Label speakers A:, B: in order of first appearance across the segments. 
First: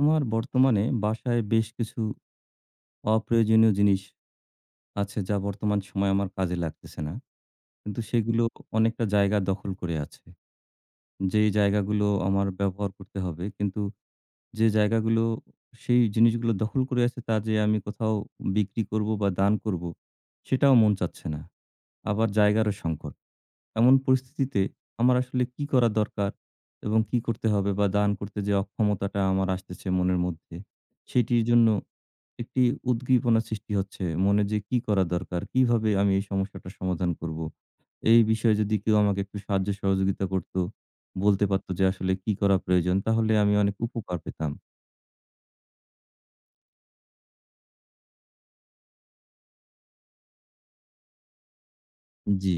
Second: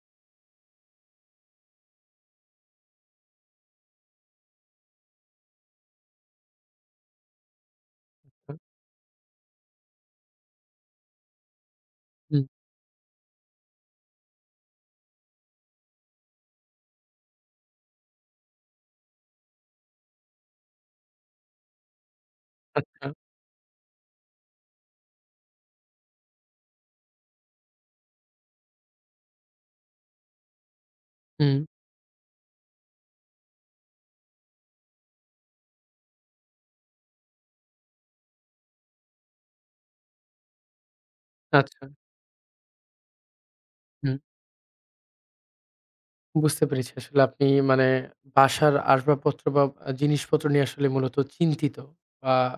A: আমার বর্তমানে বাসায় বেশ কিছু অপ্রয়োজনীয় জিনিস আছে যা বর্তমান সময়ে আমার কাজে লাগতেছে না। কিন্তু সেগুলো অনেকটা জায়গা দখল করে আছে। যেই জায়গাগুলো
B: হুম,
A: আমার ব্যবহার করতে হবে কিন্তু যে জায়গাগুলো সেই জিনিসগুলো দখল করে আছে তা যে আমি কোথাও বিক্রি করব বা দান করব সেটাও মন চাচ্ছে না। আবার জায়গারও
B: আ
A: সংকট। এমন পরিস্থিতিতে আমার আসলে কি করা দরকার এবং কি করতে হবে বা দান করতে যে অক্ষমতাটা আমার আসতেছে মনের মধ্যে সেটির
B: হুম,
A: জন্য একটি উদ্দীপনা সৃষ্টি হচ্ছে। মনে যে কি করা দরকার? কিভাবে আমি এই সমস্যাটার সমাধান করব? এই বিষয়ে যদি কেউ আমাকে একটু সাহায্য সহযোগিতা করত, বলতে পারত যে
B: আচ্ছা।
A: আসলে কি করা প্রয়োজন? তাহলে আমি অনেক
B: হুম,
A: উপকার পেতাম।
B: বুঝতে পেরেছি। আসলে আপনি মানে বাসার আসবাবপত্র বা জিনিসপত্র নিয়ে আসলে মূলত চিন্তিত। বা
A: জি,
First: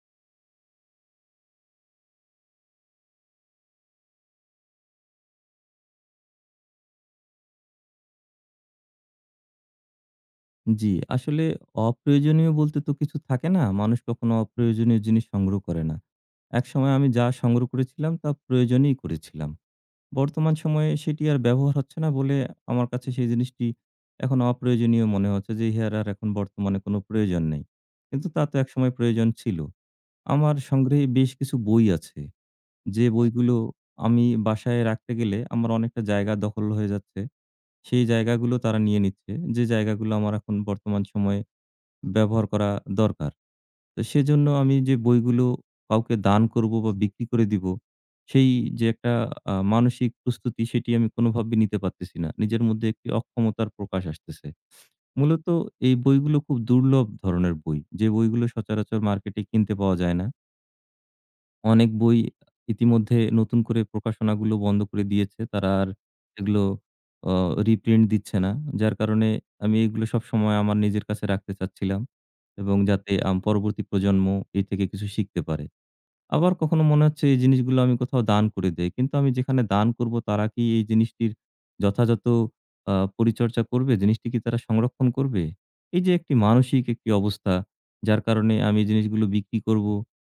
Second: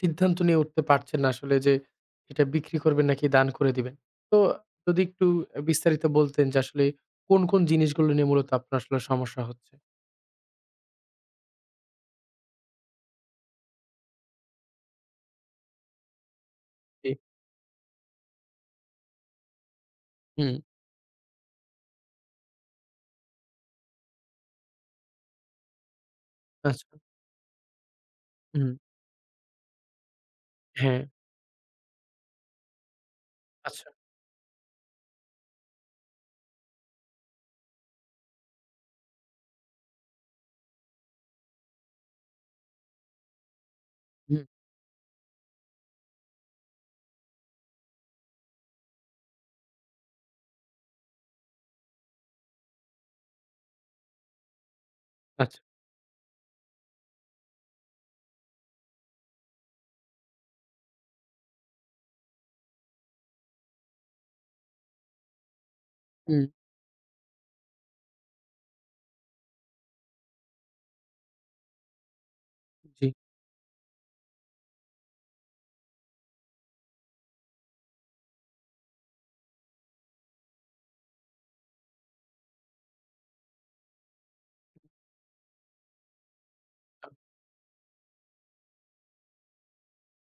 B: সিদ্ধান্ত নিয়ে উঠতে পারছেন না আসলে যে এটা বিক্রি করবেন নাকি দান করে দিবেন। তো যদি একটু বিস্তারিত বলতেন যে আসলে কোন জিনিসগুলো নিয়ে মূলত আপনার আসলে সমস্যা হচ্ছে?
A: জি। আসলে অপ্রয়োজনীয় বলতে তো কিছু থাকে না। মানুষ কখনো অপ্রয়োজনীয় জিনিস সংগ্রহ করে না। একসময় আমি
B: জি,
A: যা সংগ্রহ করেছিলাম তা প্রয়োজনেই করেছিলাম।
B: হুম,
A: বর্তমান সময়ে সেটি আর ব্যবহার হচ্ছে না বলে আমার কাছে সেই জিনিসটি এখন অপ্রয়োজনীয় মনে হচ্ছে যে ইহার আর এখন বর্তমানে
B: আচ্ছা,
A: কোনো প্রয়োজন নেই। কিন্তু তা তো
B: হুম,
A: একসময় প্রয়োজন ছিল। আমার
B: হ্যাঁ,
A: সংগ্রহে বেশ কিছু বই আছে যে বইগুলো
B: আচ্ছা,
A: আমি বাসায় রাখতে গেলে আমার অনেকটা জায়গা দখল হয়ে যাচ্ছে। সেই জায়গাগুলো তারা নিয়ে নিচ্ছে যে জায়গাগুলো আমার এখন বর্তমান সময়ে ব্যবহার করা দরকার। তো
B: হুম,
A: সেজন্য আমি যে বইগুলো কাউকে দান করব বা বিক্রি করে দিব, সেই যে একটা মানসিক প্রস্তুতি সেটি আমি কোনোভাবে নিতে পারতেছি না। নিজের মধ্যে একটি অক্ষমতার প্রকাশ আসতেছে। মূলত
B: আচ্ছা,
A: এই বইগুলো খুব দুর্লভ ধরনের বই। যে বইগুলো সচরাচর মার্কেটে কিনতে পাওয়া যায় না। অনেক বই ইতিমধ্যে নতুন করে প্রকাশনাগুলো বন্ধ করে দিয়েছে। তারা আর
B: হুম,
A: এগুলো অ রিপ্রিন্ট দিচ্ছে না। যার কারণে আমি এগুলো সবসময় আমার নিজের কাছে রাখতে চাচ্ছিলাম এবং
B: জি,
A: যাতে পরবর্তী প্রজন্ম এ থেকে কিছু শিখতে পারে। আবার কখনো মনে হচ্ছে এই জিনিসগুলো আমি কোথাও দান করে দেই। কিন্তু আমি যেখানে দান করব তারা কি এই জিনিসটির যথাযথ পরিচর্যা করবে? জিনিসটি কি তারা সংরক্ষণ করবে? এই যে একটি মানসিক
B: আ
A: একটি অবস্থা যার কারণে আমি এই জিনিসগুলো বিক্রি করব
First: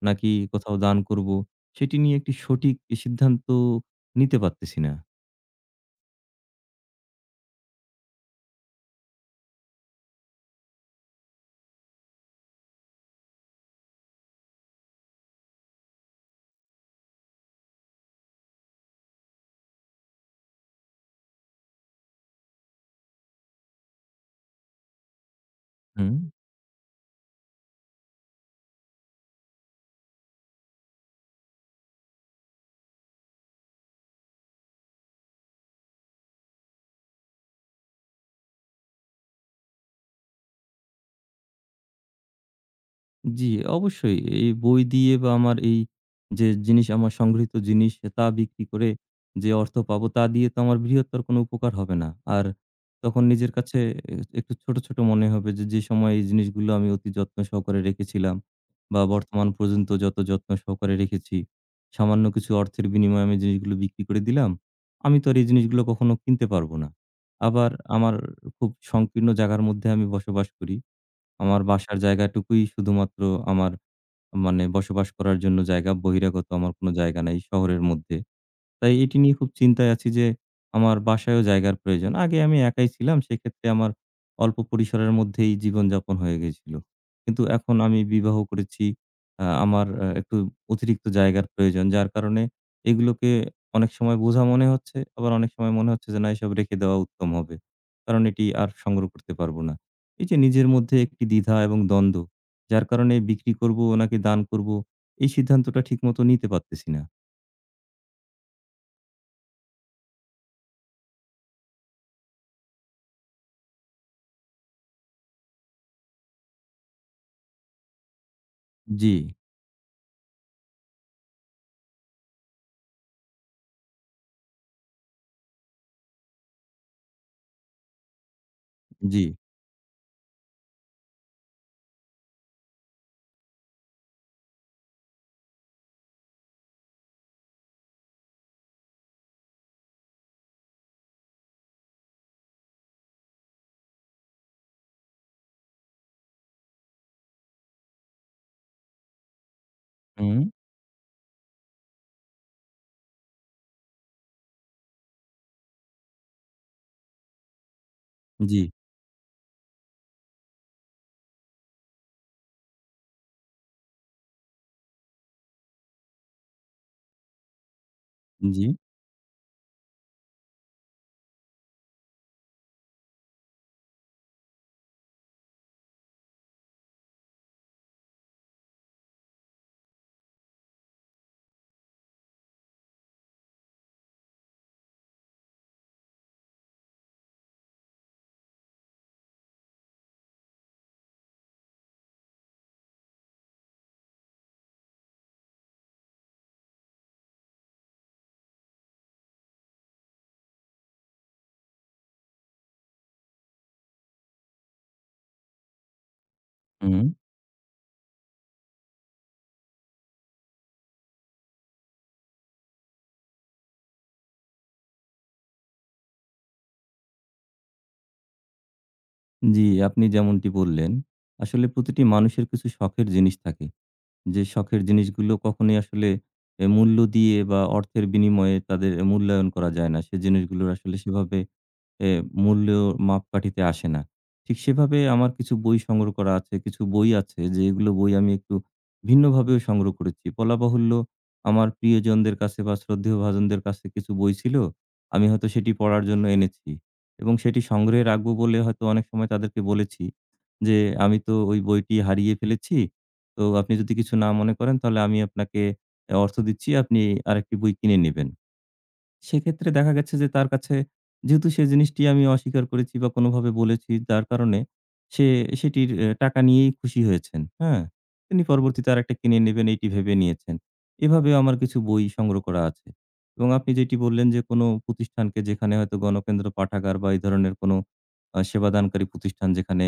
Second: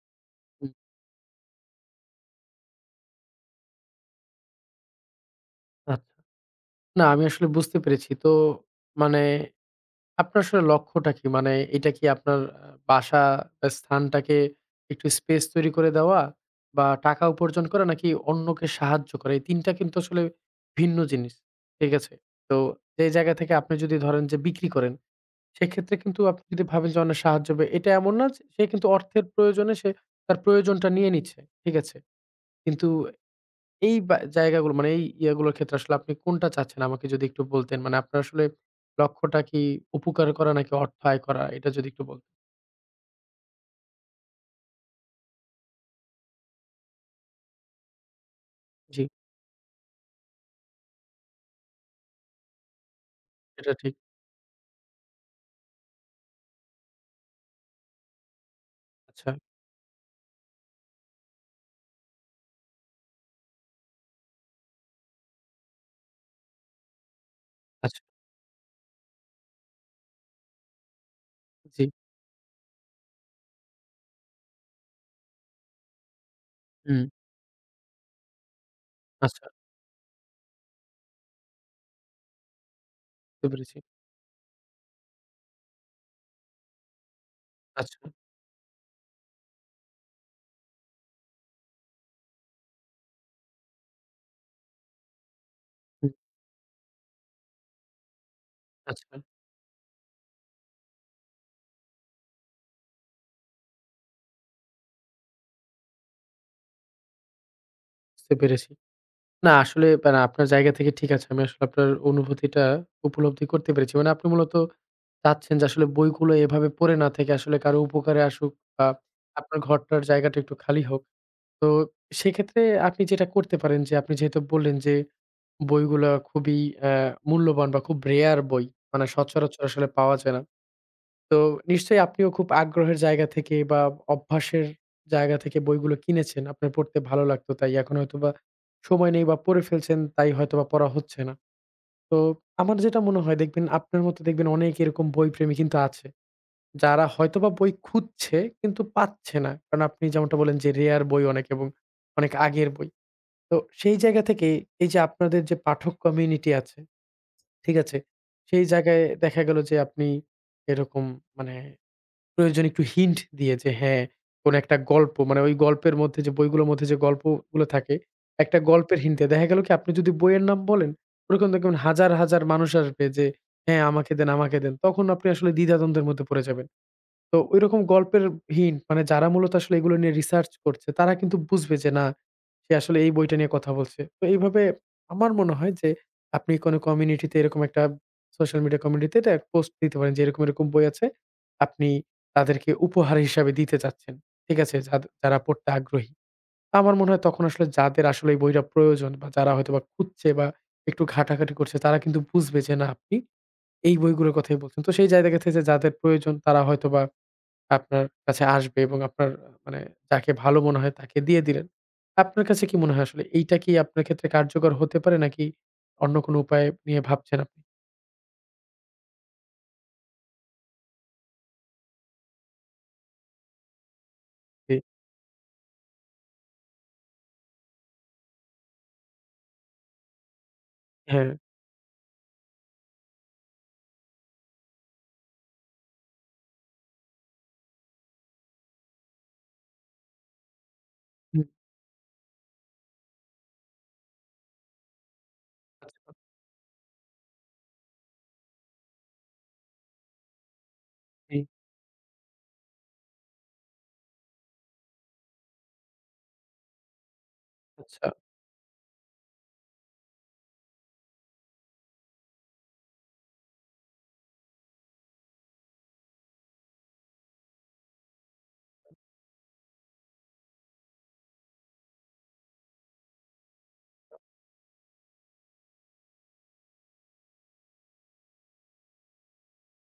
A: নাকি
B: হুম,
A: কোথাও দান করব সেটি নিয়ে একটি সঠিক সিদ্ধান্ত নিতে পারতেছি না।
B: আচ্ছা। না আমি আসলে বুঝতে পেরেছি। তো মানে আপনার আসলে লক্ষ্যটা কি? মানে এটা কি আপনার বাসা বা স্থানটাকে একটু স্পেস তৈরি করে দেওয়া বা টাকা উপার্জন করা নাকি অন্যকে সাহায্য করা? এই ৩ টা কিন্তু আসলে ভিন্ন জিনিস। ঠিক আছে? তো যে জায়গা থেকে আপনি যদি ধরেন যে বিক্রি করেন, সেক্ষেত্রে
A: হুম।
B: কিন্তু আপনি যদি ভাবেন যে অন্যের সাহায্য হবে, এটা এমন না যে সে কিন্তু অর্থের প্রয়োজনে সে তার প্রয়োজনটা নিয়ে নিচ্ছে। ঠিক আছে? কিন্তু এই বা জায়গাগুলো মানে এই ইয়েগুলোর ক্ষেত্রে আসলে আপনি কোনটা চাচ্ছেন আমাকে যদি একটু বলতেন? মানে আপনার আসলে লক্ষ্যটা কি উপকার করা নাকি অর্থ আয় করা? এটা যদি একটু বলতেন।
A: জি, অবশ্যই। এই বই দিয়ে বা আমার এই যে জিনিস আমার সংগৃহীত জিনিস তা বিক্রি করে
B: জি,
A: যে অর্থ পাবো তা দিয়ে তো আমার বৃহত্তর কোনো উপকার হবে না। আর তখন নিজের
B: এটা
A: কাছে
B: ঠিক।
A: এ একটু ছোট, ছোট মনে হবে যে, যে সময় এই জিনিসগুলো আমি অতি যত্ন সহকারে রেখেছিলাম বা
B: আচ্ছা,
A: বর্তমান পর্যন্ত যত যত্ন সহকারে রেখেছি, সামান্য কিছু অর্থের বিনিময়ে আমি জিনিসগুলো বিক্রি করে দিলাম। আমি তো আর এই জিনিসগুলো কখনো কিনতে পারবো না। আবার
B: আচ্ছা।
A: আমার খুব সংকীর্ণ জায়গার মধ্যে আমি বসবাস করি। আমার
B: জি,
A: বাসার জায়গাটুকুই শুধুমাত্র আমার মানে বসবাস করার জন্য জায়গা। বহিরাগত আমার কোনো
B: হুম,
A: জায়গা নাই শহরের মধ্যে। তাই এটি নিয়ে
B: আচ্ছা
A: খুব চিন্তায় আছি যে আমার বাসায়ও জায়গার প্রয়োজন। আগে আমি একাই ছিলাম
B: বুঝতে
A: সেক্ষেত্রে
B: পেরেছি।
A: আমার অল্প পরিসরের মধ্যেই জীবনযাপন হয়ে গেছিল। কিন্তু এখন
B: আচ্ছা,
A: আমি বিবাহ করেছি। আমার একটু অতিরিক্ত জায়গার প্রয়োজন। যার কারণে এগুলোকে অনেক সময় বোঝা মনে হচ্ছে, আবার অনেক সময় মনে হচ্ছে
B: হুম,
A: যে না এসব রেখে দেওয়া উত্তম হবে। কারণ এটি আর সংগ্রহ
B: আচ্ছা
A: করতে পারব না। এই যে নিজের মধ্যে একটি দ্বিধা এবং দ্বন্দ্ব, যার কারণে বিক্রি করব নাকি দান করব এই সিদ্ধান্তটা ঠিকমতো নিতে পারতেছি না।
B: বুঝতে পেরেছি। না আসলে মানে আপনার জায়গা থেকে ঠিক আছে। আমি আসলে আপনার অনুভূতিটা উপলব্ধি করতে পেরেছি। মানে আপনি মূলত চাচ্ছেন যে আসলে বইগুলো এভাবে পড়ে না থেকে আসলে কারো উপকারে আসুক বা
A: জি,
B: আপনার ঘরটার জায়গাটা একটু খালি হোক। তো সেক্ষেত্রে আপনি যেটা করতে পারেন যে আপনি যেহেতু বললেন যে বইগুলা খুবই মূল্যবান বা খুব রেয়ার বই। মানে
A: জি।
B: সচরাচর আসলে পাওয়া যায় না। তো নিশ্চয়ই আপনিও খুব আগ্রহের জায়গা থেকে বা অভ্যাসের জায়গা থেকে বইগুলো কিনেছেন। আপনার পড়তে ভালো লাগতো তাই এখন হয়তোবা সময় নেই বা পড়ে ফেলছেন তাই হয়তোবা পড়া হচ্ছে না। তো আমার যেটা মনে হয় দেখবেন আপনার মতো দেখবেন অনেক এরকম বইপ্রেমী কিন্তু আছে। যারা হয়তোবা বই খুঁজছে কিন্তু পাচ্ছে না। কারণ আপনি যেমনটা
A: হুম,
B: বললেন যে রেয়ার বই অনেক এবং অনেক আগের বই। তো সেই জায়গা থেকে এই যে আপনাদের যে পাঠক কমিউনিটি আছে, ঠিক আছে?
A: জি,
B: সেই জায়গায় দেখা গেল যে আপনি এরকম মানে প্রয়োজন একটু হিন্ট দিয়ে যে হ্যাঁ, কোনো একটা গল্প মানে ওই গল্পের মধ্যে যে বইগুলোর মধ্যে যে গল্পগুলো থাকে, একটা
A: জি,
B: গল্পের হিন্ট দেয়া। দেখা গেল কি আপনি যদি বইয়ের নাম বলেন, ওরকম দেখবেন হাজার, হাজার মানুষ আসবে যে, "হ্যাঁ, আমাকে দেন, আমাকে দেন।" তখন আপনি আসলে দ্বিধাদ্বন্দ্বের মধ্যে পড়ে যাবেন। তো ঐরকম গল্পের হিন্ট মানে যারা মূলত আসলে এগুলো নিয়ে রিসার্চ করছে, তারা কিন্তু বুঝবে যে না, সে আসলে এই বইটা নিয়ে কথা বলছে। তো এইভাবে আমার মনে হয় যে আপনি কোনো কমিউনিটিতে এরকম একটা সোশ্যাল মিডিয়া কমিউনিটিতে এটা পোস্ট দিতে পারেন যে এরকম বই আছে। আপনি তাদেরকে উপহার হিসাবে দিতে চাচ্ছেন। ঠিক আছে? যারা পড়তে আগ্রহী। আমার মনে হয় তখন আসলে যাদের আসলে এই বইটা প্রয়োজন বা যারা হয়তোবা খুঁজছে বা একটু ঘাটাঘাটি করছে তারা কিন্তু বুঝবে যে না আপনি এই বইগুলোর কথাই বলছেন। তো সেই জায়গা থেকে যাদের প্রয়োজন তারা হয়তোবা
A: হুম,
B: আপনার কাছে আসবে এবং আপনার মানে যাকে ভালো মনে হয় তাকে দিয়ে দিলেন। আপনার কাছে কি মনে হয় আসলে এইটা কি আপনার ক্ষেত্রে কার্যকর হতে পারে নাকি অন্য কোনো উপায় নিয়ে ভাবছেন আপনি?
A: জি, আপনি যেমনটি বললেন, আসলে প্রতিটি মানুষের কিছু শখের জিনিস থাকে। যে
B: জি,
A: শখের জিনিসগুলো কখনোই আসলে মূল্য দিয়ে বা অর্থের বিনিময়ে তাদের মূল্যায়ন করা যায় না। সে জিনিসগুলোর আসলে
B: হ্যাঁ।
A: সেভাবে এ মূল্য মাপকাঠিতে আসে না। ঠিক সেভাবে আমার কিছু বই সংগ্রহ করা আছে। কিছু বই আছে যেগুলো বই আমি একটু ভিন্নভাবেও সংগ্রহ করেছি। বলা বাহুল্য
B: হুম,
A: আমার প্রিয়জনদের কাছে বা শ্রদ্ধেয় ভাজনদের কাছে কিছু বই ছিল। আমি হয়তো সেটি
B: আচ্ছা,
A: পড়ার জন্য এনেছি এবং সেটি সংগ্রহে রাখবো বলে হয়তো অনেক সময় তাদেরকে বলেছি যে, "আমি তো
B: জি,
A: ওই বইটি হারিয়ে ফেলেছি। তো আপনি যদি কিছু না মনে করেন তাহলে আমি আপনাকে অর্থ দিচ্ছি। আপনি আরেকটি বই কিনে
B: আচ্ছা,
A: নেবেন।" সেক্ষেত্রে দেখা গেছে যে তার কাছে যেহেতু সে জিনিসটি আমি অস্বীকার করেছি বা কোনোভাবে বলেছি যার কারণে সে সেটির টাকা নিয়েই খুশি হয়েছেন। হ্যাঁ? তিনি পরবর্তীতে আরেকটা কিনে নেবেন এইটি ভেবে নিয়েছেন। এভাবেও আমার কিছু বই সংগ্রহ করা আছে। এবং আপনি যেটি বললেন যে কোনো প্রতিষ্ঠানকে যেখানে হয়তো গণকেন্দ্র পাঠাগার বা এই ধরনের কোনো সেবাদানকারী প্রতিষ্ঠান যেখানে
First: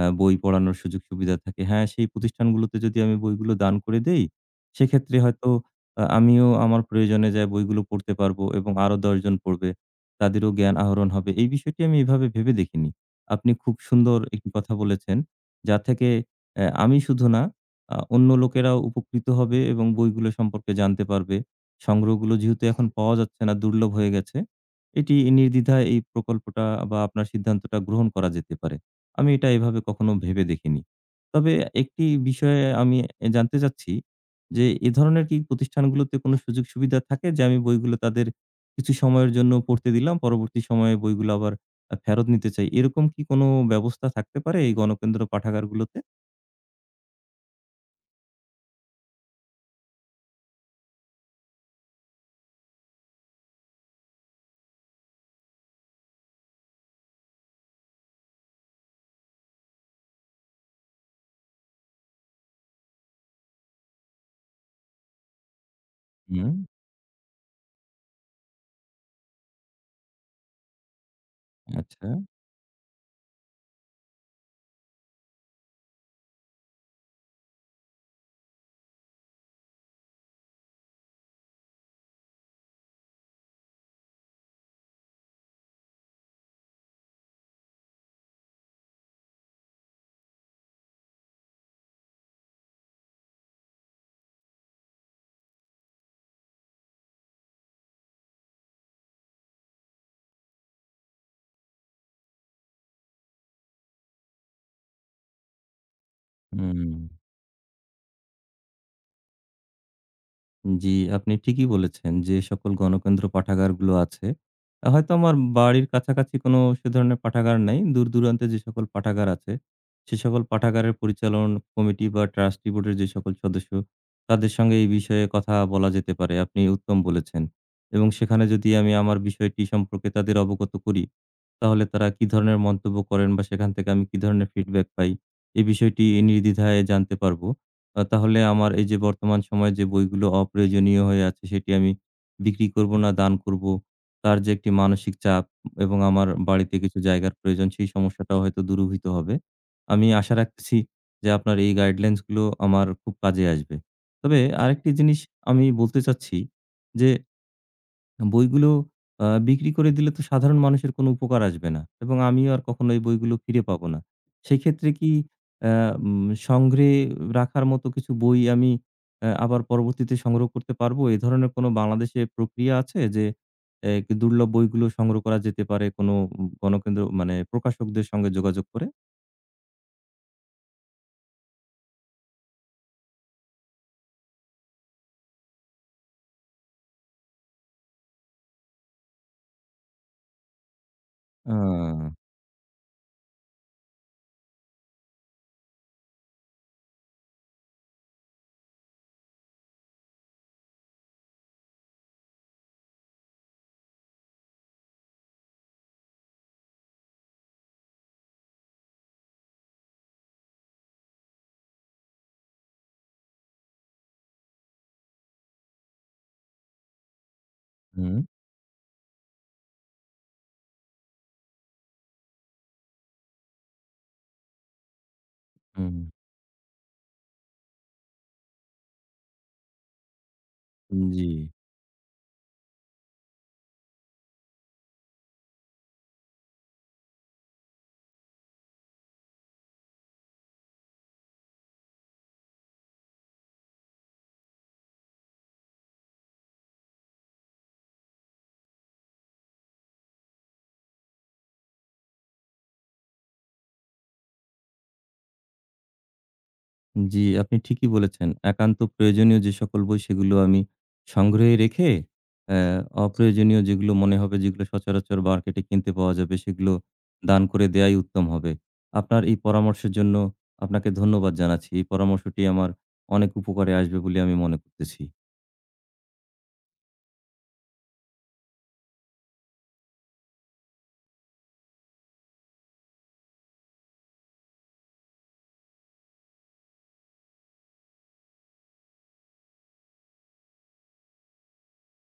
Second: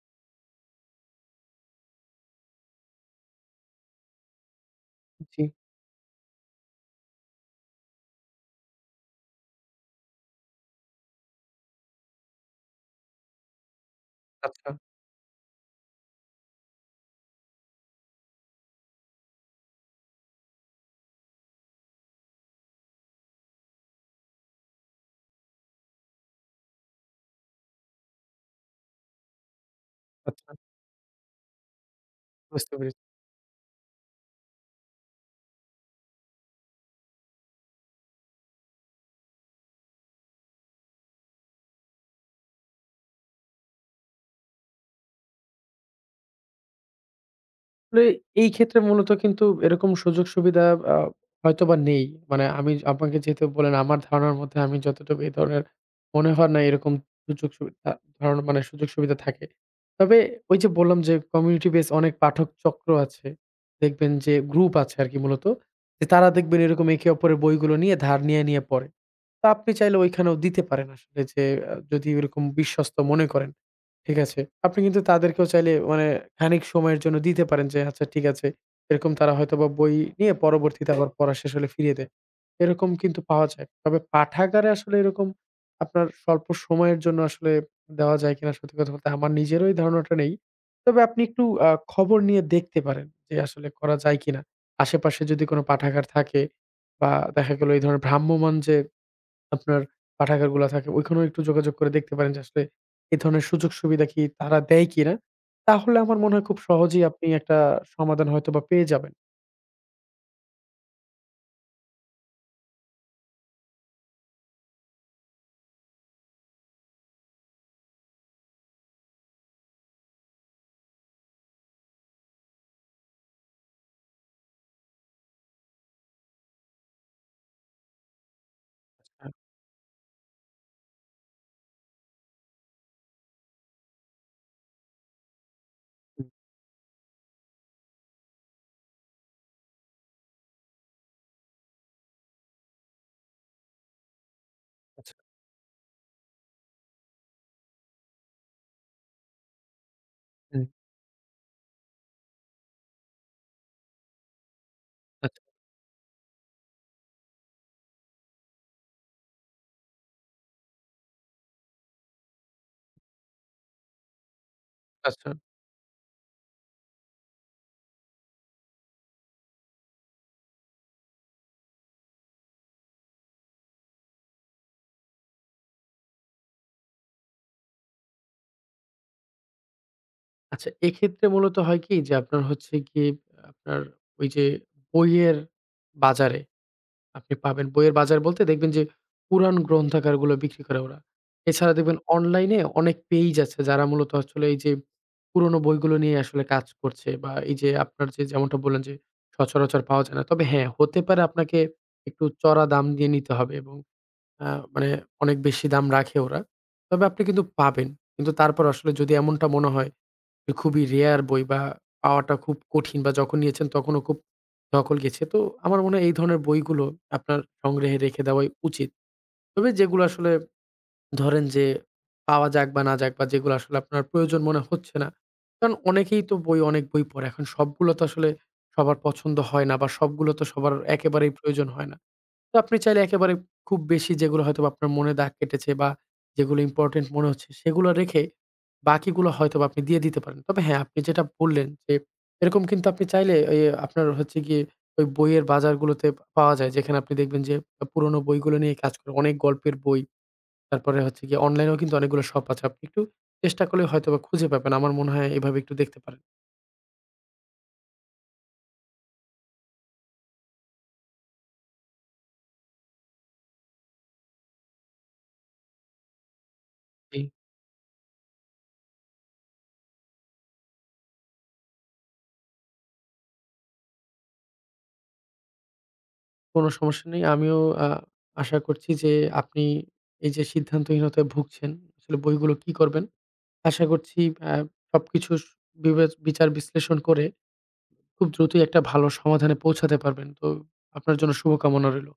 A: বই পড়ানোর সুযোগ সুবিধা থাকে। হ্যাঁ, সেই প্রতিষ্ঠানগুলোতে যদি আমি বইগুলো দান করে দেই, সেক্ষেত্রে
B: জি,
A: হয়তো আমিও আমার প্রয়োজনে যা বইগুলো পড়তে পারবো এবং আরো ১০ জন পড়বে। তাদেরও জ্ঞান আহরণ হবে। এই বিষয়টি আমি এভাবে ভেবে দেখিনি। আপনি খুব সুন্দর একটি
B: আচ্ছা,
A: কথা বলেছেন। যা থেকে আমি শুধু না অন্য লোকেরাও উপকৃত হবে এবং বইগুলো সম্পর্কে জানতে পারবে। সংগ্রহগুলো যেহেতু এখন পাওয়া যাচ্ছে না, দুর্লভ হয়ে গেছে। এটি নির্দ্বিধায় এই প্রকল্পটা বা আপনার সিদ্ধান্তটা গ্রহণ করা যেতে পারে। আমি এটা এভাবে কখনো ভেবে
B: আচ্ছা
A: দেখিনি। তবে একটি বিষয়ে
B: বুঝতে
A: আমি
B: পেরেছি।
A: জানতে চাচ্ছি যে এ ধরনের কি প্রতিষ্ঠানগুলোতে কোনো সুযোগ সুবিধা থাকে যে আমি বইগুলো তাদের কিছু সময়ের জন্য পড়তে দিলাম, পরবর্তী সময়ে বইগুলো আবার ফেরত নিতে চাই। এরকম কি কোনো ব্যবস্থা থাকতে পারে এই গণকেন্দ্র পাঠাগারগুলোতে?
B: আসলে এই ক্ষেত্রে মূলত কিন্তু এরকম সুযোগ সুবিধা আ হয়তোবা নেই। মানে আমি আপনাকে যেহেতু বললেন আমার ধারণার মধ্যে আমি যতটুকু এই ধরনের মনে হয় না এরকম সুযোগ সুবিধা ধারণা মানে সুযোগ সুবিধা থাকে। তবে ওই যে বললাম যে কমিউনিটি বেস অনেক পাঠক চক্র আছে। দেখবেন যে গ্রুপ আছে আরকি মূলত। যে তারা
A: হুম,
B: দেখবেন এরকম একে অপরের বইগুলো নিয়ে ধার নিয়ে পড়ে। তো আপনি চাইলে ওইখানেও দিতে পারেন আসলে যে যদি
A: আচ্ছা,
B: এরকম বিশ্বস্ত মনে করেন। ঠিক আছে। আপনি কিন্তু তাদেরকেও চাইলে মানে খানিক সময়ের জন্য দিতে পারেন যে, আচ্ছা ঠিক আছে। এরকম তারা হয়তোবা বই নিয়ে পরবর্তীতে আবার পড়া শেষ হলে ফিরিয়ে দেয়। এরকম কিন্তু পাওয়া যায়। তবে পাঠাগারে আসলে এরকম আপনার স্বল্প সময়ের জন্য আসলে দেওয়া যায় কিনা সত্যি কথা বলতে আমার নিজেরও এই ধারণাটা নেই। তবে আপনি একটু খবর নিয়ে দেখতে পারেন যে, আসলে করা যায় কিনা? আশেপাশে যদি কোনো পাঠাগার থাকে বা দেখা গেল এই ধরনের ভ্রাম্যমান যে আপনার পাঠাগারগুলা থাকে ওইখানেও একটু যোগাযোগ করে দেখতে পারেন যে আসলে এ ধরনের সুযোগ সুবিধা কি তারা দেয় কিনা? তাহলে আমার মনে হয় খুব
A: হুম।
B: সহজেই আপনি একটা সমাধান হয়তোবা পেয়ে যাবেন।
A: জি, আপনি ঠিকই বলেছেন যে সকল গণকেন্দ্র পাঠাগারগুলো আছে। আহ, হয়তো আমার বাড়ির কাছাকাছি কোনো সে ধরনের পাঠাগার নাই। দূর-দূরান্তে যে সকল পাঠাগার আছে, সে সকল পাঠাগারের পরিচালন কমিটি বা ট্রাস্টি বোর্ডের যে সকল সদস্য, তাদের সঙ্গে এই বিষয়ে কথা বলা যেতে পারে। আপনি উত্তম বলেছেন। এবং সেখানে যদি আমি আমার
B: আ
A: বিষয়টি সম্পর্কে তাদের অবগত করি, তাহলে তারা কি ধরনের মন্তব্য করেন বা সেখান থেকে আমি কি ধরনের ফিডব্যাক পাই, এই বিষয়টি
B: হুম,
A: নির্দ্বিধায় জানতে পারবো। তাহলে আমার এই যে বর্তমান সময়ে যে বইগুলো অপ্রয়োজনীয় হয়ে আছে সেটি আমি বিক্রি করব না দান করব। তার যে একটি মানসিক
B: আচ্ছা,
A: চাপ এবং আমার বাড়িতে কিছু জায়গার প্রয়োজন সেই সমস্যাটাও হয়তো দূরীভূত হবে। আমি আশা
B: হুম,
A: রাখতেছি যে আপনার এই গাইডলাইনস গুলো আমার খুব কাজে আসবে। তবে আরেকটি জিনিস
B: আচ্ছা,
A: আমি বলতে চাচ্ছি যে বইগুলো বিক্রি করে দিলে তো সাধারণ মানুষের কোনো উপকার আসবে না এবং আমিও আর কখনো এই বইগুলো ফিরে পাবো না। সেক্ষেত্রে কি
B: আচ্ছা।
A: আ উম সংগ্রহে রাখার মতো কিছু বই আমি আবার পরবর্তীতে সংগ্রহ করতে পারবো? এ ধরনের কোনো বাংলাদেশে প্রক্রিয়া আছে যে, এ দুর্লভ বইগুলো সংগ্রহ করা যেতে পারে কোনো গণকেন্দ্র মানে প্রকাশকদের সঙ্গে যোগাযোগ করে?
B: আচ্ছা, এক্ষেত্রে মূলত হয় কি যে আপনার হচ্ছে গিয়ে আপনার ওই যে বইয়ের বাজারে আপনি পাবেন। বইয়ের বাজার বলতে দেখবেন যে পুরাণ গ্রন্থাগারগুলো বিক্রি করে ওরা।
A: আ
B: এছাড়া দেখবেন অনলাইনে অনেক পেইজ আছে যারা মূলত আসলে এই যে পুরনো বইগুলো নিয়ে আসলে কাজ করছে বা এই যে আপনার যে যেমনটা বললেন যে সচরাচর পাওয়া যায় না। তবে হ্যাঁ, হতে পারে আপনাকে একটু চড়া দাম দিয়ে নিতে হবে এবং আ মানে অনেক বেশি দাম রাখে ওরা। তবে আপনি কিন্তু পাবেন। কিন্তু তারপর আসলে যদি এমনটা মনে হয় খুবই রেয়ার বই বা পাওয়াটা খুব কঠিন বা যখন নিয়েছেন তখনও খুব ধকল গেছে। তো আমার মনে হয় এই ধরনের বইগুলো আপনার সংগ্রহে
A: হুম,
B: রেখে দেওয়াই উচিত। তবে যেগুলো আসলে ধরেন যে পাওয়া যাক বা না যাক বা যেগুলো আসলে আপনার প্রয়োজন মনে হচ্ছে না। কারণ
A: হুম,
B: অনেক বই পড়ে। এখন সবগুলো তো আসলে সবার পছন্দ হয় না বা সবগুলো তো সবার
A: জি।
B: একেবারেই প্রয়োজন হয় না। তো আপনি চাইলে একেবারে খুব বেশি যেগুলো হয়তোবা আপনার মনে দাগ কেটেছে বা যেগুলো ইম্পোর্টেন্ট মনে হচ্ছে সেগুলো রেখে বাকিগুলো হয়তোবা আপনি দিয়ে দিতে পারেন। তবে হ্যাঁ, আপনি যেটা বললেন যে এরকম কিন্তু আপনি চাইলে ওই আপনার হচ্ছে গিয়ে ওই বইয়ের বাজারগুলোতে পাওয়া যায়। যেখানে আপনি দেখবেন যে পুরনো বইগুলো নিয়ে কাজ করে। অনেক গল্পের বই, তারপরে হচ্ছে গিয়ে অনলাইনেও কিন্তু অনেকগুলো শপ আছে। আপনি একটু চেষ্টা করলে হয়তোবা খুঁজে পাবেন। আমার মনে হয় এভাবে একটু দেখতে পারেন।
A: জি, আপনি ঠিকই বলেছেন। একান্ত প্রয়োজনীয় যে সকল বই সেগুলো আমি সংগ্রহে রেখে অ্যা অপ্রয়োজনীয় যেগুলো মনে হবে যেগুলো সচরাচর মার্কেটে কিনতে পাওয়া যাবে সেগুলো
B: জি।
A: দান করে দেয়াই উত্তম হবে। আপনার এই পরামর্শের জন্য আপনাকে ধন্যবাদ জানাচ্ছি। এই পরামর্শটি আমার অনেক উপকারে আসবে বলে আমি মনে করতেছি।
B: কোনো সমস্যা নেই। আমিও আ আশা করছি যে আপনি এই যে সিদ্ধান্তহীনতায় ভুগছেন, আসলে বইগুলো কি করবেন? আশা করছি আ সবকিছু বিচার বিশ্লেষণ করে খুব দ্রুতই একটা ভালো সমাধানে পৌঁছাতে পারবেন। তো আপনার জন্য শুভকামনা রইল।